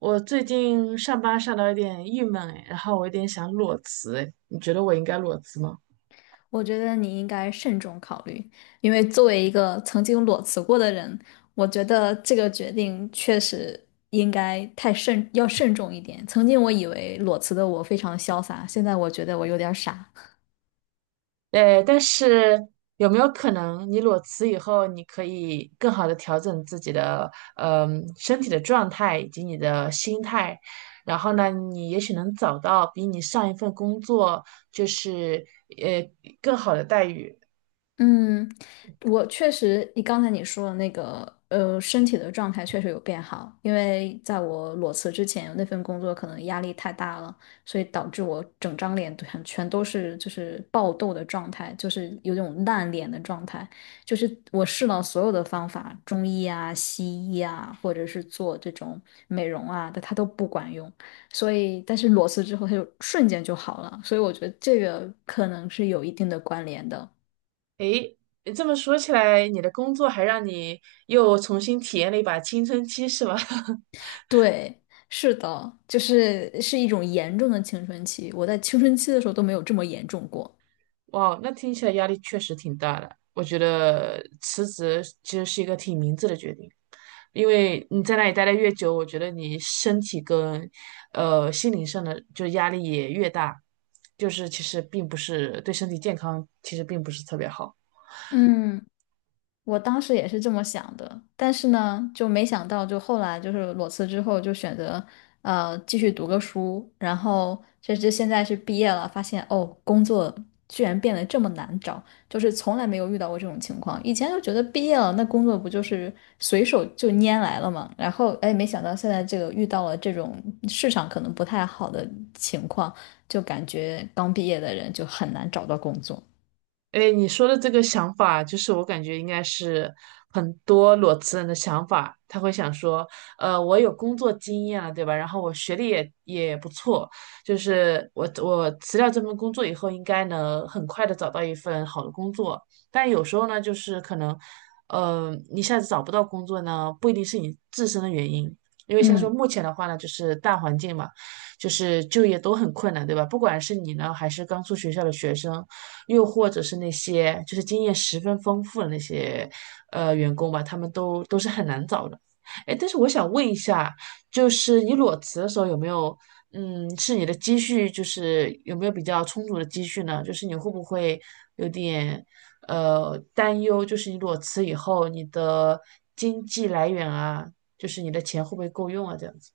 我最近上班上到有点郁闷哎，然后我有点想裸辞哎，你觉得我应该裸辞吗？我觉得你应该慎重考虑，因为作为一个曾经裸辞过的人，我觉得这个决定确实应该太慎，要慎重一点。曾经我以为裸辞的我非常潇洒，现在我觉得我有点儿傻。哎，但是有没有可能你裸辞以后，你可以更好的调整自己的身体的状态以及你的心态，然后呢，你也许能找到比你上一份工作就是呃更好的待遇。嗯，我确实，你刚才说的那个，身体的状态确实有变好，因为在我裸辞之前，那份工作可能压力太大了，所以导致我整张脸全都是爆痘的状态，就是有种烂脸的状态。就是我试了所有的方法，中医啊、西医啊，或者是做这种美容啊，但它都不管用。所以，但是裸辞之后，它就瞬间就好了，所以我觉得这个可能是有一定的关联的。诶这么说起来，你的工作还让你又重新体验了一把青春期是吧？对，是的，就是一种严重的青春期，我在青春期的时候都没有这么严重过。哇，那听起来压力确实挺大的。我觉得辞职其实是一个挺明智的决定，因为你在那里待得越久，我觉得你身体跟心灵上的就压力也越大，就是其实并不是对身体健康其实并不是特别好。嗯，我当时也是这么想的，但是呢，就没想到，就后来就是裸辞之后，就选择继续读个书，然后甚至现在是毕业了，发现哦，工作居然变得这么难找，就是从来没有遇到过这种情况。以前就觉得毕业了，那工作不就是随手就拈来了嘛，然后哎，没想到现在这个遇到了这种市场可能不太好的情况，就感觉刚毕业的人就很难找到工作。哎，你说的这个想法，就是我感觉应该是很多裸辞人的想法。他会想说，我有工作经验了，对吧？然后我学历也不错，就是我辞掉这份工作以后，应该能很快的找到一份好的工作。但有时候呢，就是可能，一下子找不到工作呢，不一定是你自身的原因，因为像说嗯。目前的话呢，就是大环境嘛，就是就业都很困难，对吧？不管是你呢，还是刚出学校的学生。又或者是那些就是经验十分丰富的那些员工吧，他们都是很难找的。哎，但是我想问一下，就是你裸辞的时候有没有，是你的积蓄，就是有没有比较充足的积蓄呢？就是你会不会有点担忧，就是你裸辞以后你的经济来源啊，就是你的钱会不会够用啊？这样子。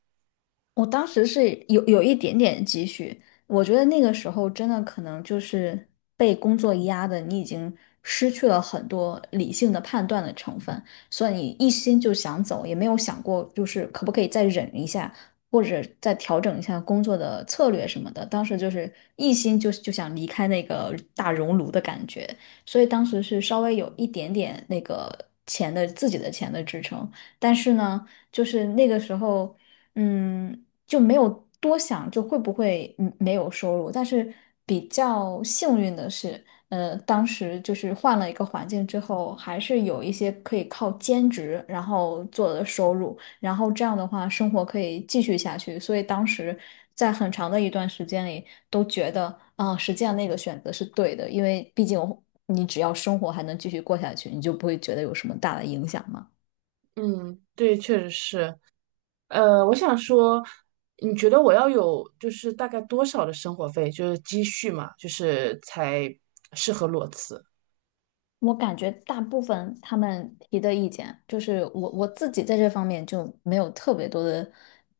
我当时是有一点点积蓄，我觉得那个时候真的可能就是被工作压的，你已经失去了很多理性的判断的成分，所以你一心就想走，也没有想过就是可不可以再忍一下，或者再调整一下工作的策略什么的。当时就是一心就想离开那个大熔炉的感觉，所以当时是稍微有一点点那个钱的自己的钱的支撑，但是呢，就是那个时候。嗯，就没有多想，就会不会没有收入。但是比较幸运的是，当时就是换了一个环境之后，还是有一些可以靠兼职然后做的收入，然后这样的话生活可以继续下去。所以当时在很长的一段时间里都觉得，啊、实际上那个选择是对的，因为毕竟你只要生活还能继续过下去，你就不会觉得有什么大的影响嘛。嗯，对，确实是。我想说，你觉得我要有就是大概多少的生活费，就是积蓄嘛，就是才适合裸辞？我感觉大部分他们提的意见，就是我自己在这方面就没有特别多的，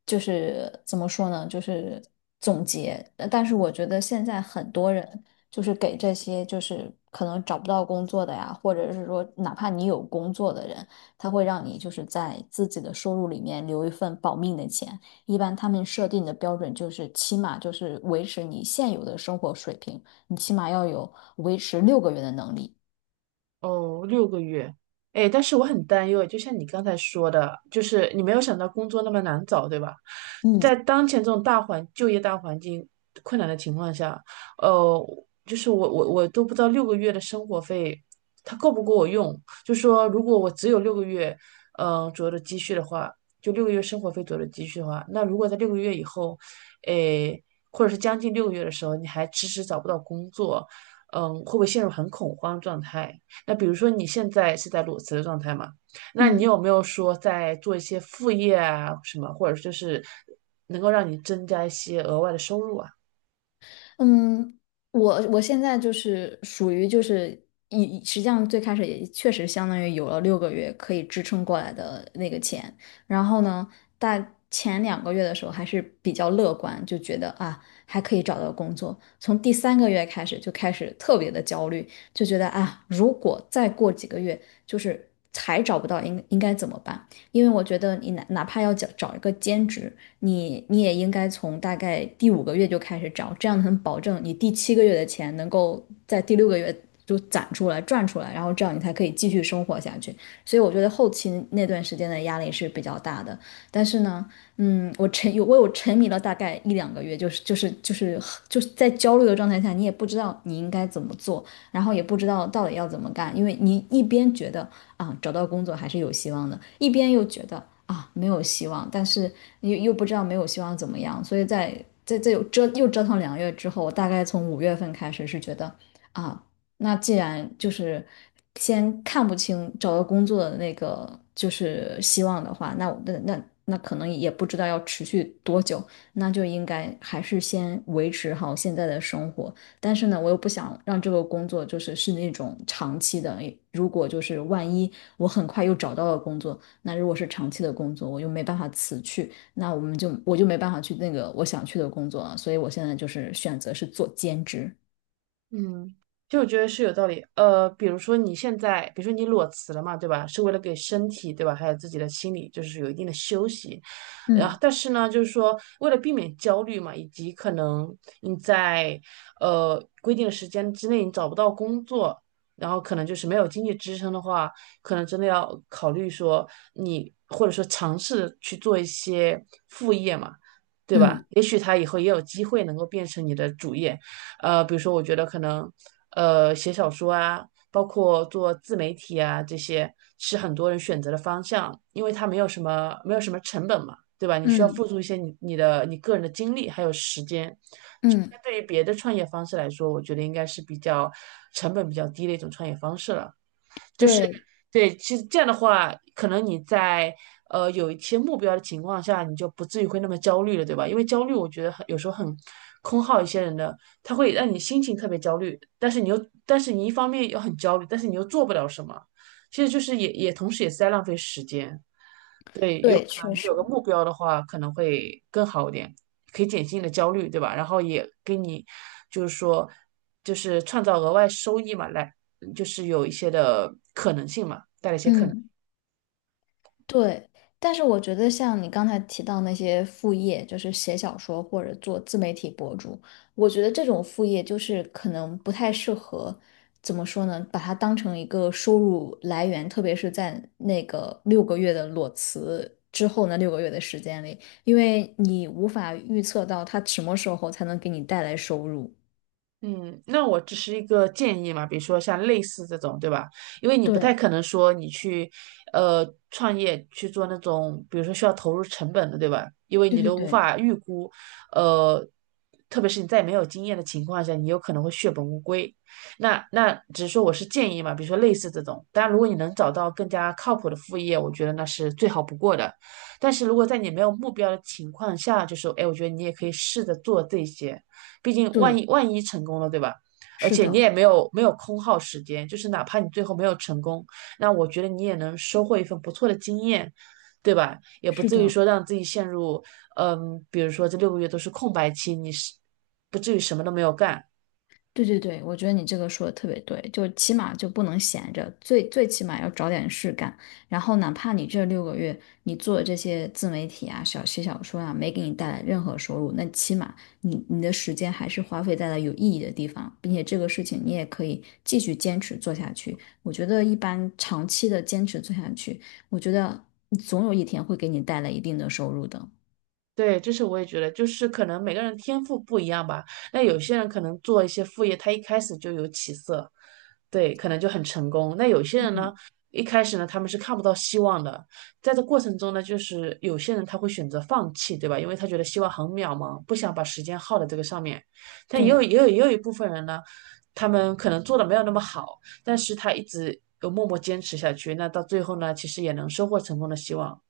就是怎么说呢，就是总结。但是我觉得现在很多人就是给这些就是可能找不到工作的呀，或者是说哪怕你有工作的人，他会让你就是在自己的收入里面留一份保命的钱。一般他们设定的标准就是起码就是维持你现有的生活水平，你起码要有维持六个月的能力。哦，六个月，哎，但是我很担忧，就像你刚才说的，就是你没有想到工作那么难找，对吧？嗯，在当前这种就业大环境困难的情况下，呃，就是我都不知道六个月的生活费它够不够我用。就说如果我只有六个月，左右的积蓄的话，就六个月生活费左右的积蓄的话，那如果在六个月以后，哎，或者是将近六个月的时候，你还迟迟找不到工作，会不会陷入很恐慌状态？那比如说你现在是在裸辞的状态嘛？那你嗯有没有说在做一些副业啊什么，或者就是能够让你增加一些额外的收入啊？嗯，我现在就是属于就是实际上最开始也确实相当于有了六个月可以支撑过来的那个钱，然后呢，但前两个月的时候还是比较乐观，就觉得啊还可以找到工作，从第三个月开始就开始特别的焦虑，就觉得啊如果再过几个月就是还找不到应该怎么办？因为我觉得你哪怕要找一个兼职。你也应该从大概第五个月就开始找，这样能保证你第七个月的钱能够在第六个月就攒出来赚出来，然后这样你才可以继续生活下去。所以我觉得后期那段时间的压力是比较大的，但是呢，我有沉迷了大概一两个月，就是在焦虑的状态下，你也不知道你应该怎么做。然后也不知道到底要怎么干，因为你一边觉得啊找到工作还是有希望的，一边又觉得啊没有希望，但是又不知道没有希望怎么样，所以在这又折腾两个月之后，我大概从5月份开始是觉得啊，那既然就是先看不清找到工作的那个就是希望的话，那我那那那可能也不知道要持续多久，那就应该还是先维持好现在的生活，但是呢，我又不想让这个工作就是那种长期的。如果就是万一我很快又找到了工作，那如果是长期的工作，我又没办法辞去，那我就没办法去那个我想去的工作了，所以我现在就是选择是做兼职。嗯，就我觉得是有道理。比如说你现在，比如说你裸辞了嘛，对吧？是为了给身体，对吧？还有自己的心理，就是有一定的休息。然后，嗯但是呢，就是说为了避免焦虑嘛，以及可能你在规定的时间之内你找不到工作，然后可能就是没有经济支撑的话，可能真的要考虑说你或者说尝试去做一些副业嘛，对吧？嗯也许他以后也有机会能够变成你的主业。比如说我觉得可能写小说啊，包括做自媒体啊这些是很多人选择的方向，因为它没有什么成本嘛，对吧？你需要嗯付出一些你个人的精力还有时间。嗯，相对于别的创业方式来说，我觉得应该是比较成本比较低的一种创业方式了。就是对对，其实这样的话，可能你在有一些目标的情况下，你就不至于会那么焦虑了，对吧？因为焦虑，我觉得有时候很空耗一些人的，他会让你心情特别焦虑，但是你一方面又很焦虑，但是你又做不了什么，其实就是也同时也是在浪费时间。对，啊确你有实，个目标的话，可能会更好一点，可以减轻你的焦虑，对吧？然后也给你，就是说，就是创造额外收益嘛，来，就是有一些的可能性嘛，带来一些可能。嗯。对，但是我觉得像你刚才提到那些副业，就是写小说或者做自媒体博主，我觉得这种副业就是可能不太适合，怎么说呢？把它当成一个收入来源，特别是在那个六个月的裸辞之后那六个月的时间里，因为你无法预测到它什么时候才能给你带来收入。嗯，那我只是一个建议嘛，比如说像类似这种，对吧？因为你不太对，可能说你去，创业去做那种，比如说需要投入成本的，对吧？因为对你对都无对法预估，呃，特别是你在没有经验的情况下，你有可能会血本无归。那只是说我是建议嘛，比如说类似这种。当然，如果你能找到更加靠谱的副业，我觉得那是最好不过的。但是如果在你没有目标的情况下，就是，哎，我觉得你也可以试着做这些。毕竟万一对，万一成功了，对吧？而是且你的，也没有空耗时间，就是哪怕你最后没有成功，那我觉得你也能收获一份不错的经验，对吧？也不是至于的。说让自己陷入，比如说这六个月都是空白期，你是不至于什么都没有干，对对对，我觉得你这个说的特别对，就起码就不能闲着，最最起码要找点事干。然后哪怕你这六个月你做的这些自媒体啊、小写小说啊，没给你带来任何收入，那起码你的时间还是花费在了有意义的地方，并且这个事情你也可以继续坚持做下去。我觉得一般长期的坚持做下去，我觉得总有一天会给你带来一定的收入的。对，这是我也觉得，就是可能每个人天赋不一样吧。那有些人可能做一些副业，他一开始就有起色，对，可能就很成功。那有些人呢，一开始呢，他们是看不到希望的，在这过程中呢，就是有些人他会选择放弃，对吧？因为他觉得希望很渺茫，不想把时间耗在这个上面。但也有对，也有也有一部分人呢，他们可能做的没有那么好，但是他一直有默默坚持下去，那到最后呢，其实也能收获成功的希望。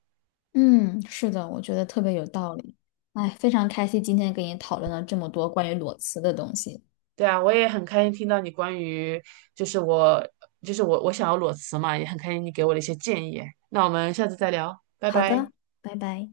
嗯，是的，我觉得特别有道理。哎，非常开心今天跟你讨论了这么多关于裸辞的东西。对啊，我也很开心听到你关于就是我就是我想要裸辞嘛，也很开心你给我的一些建议。那我们下次再聊，拜好拜。的，拜拜。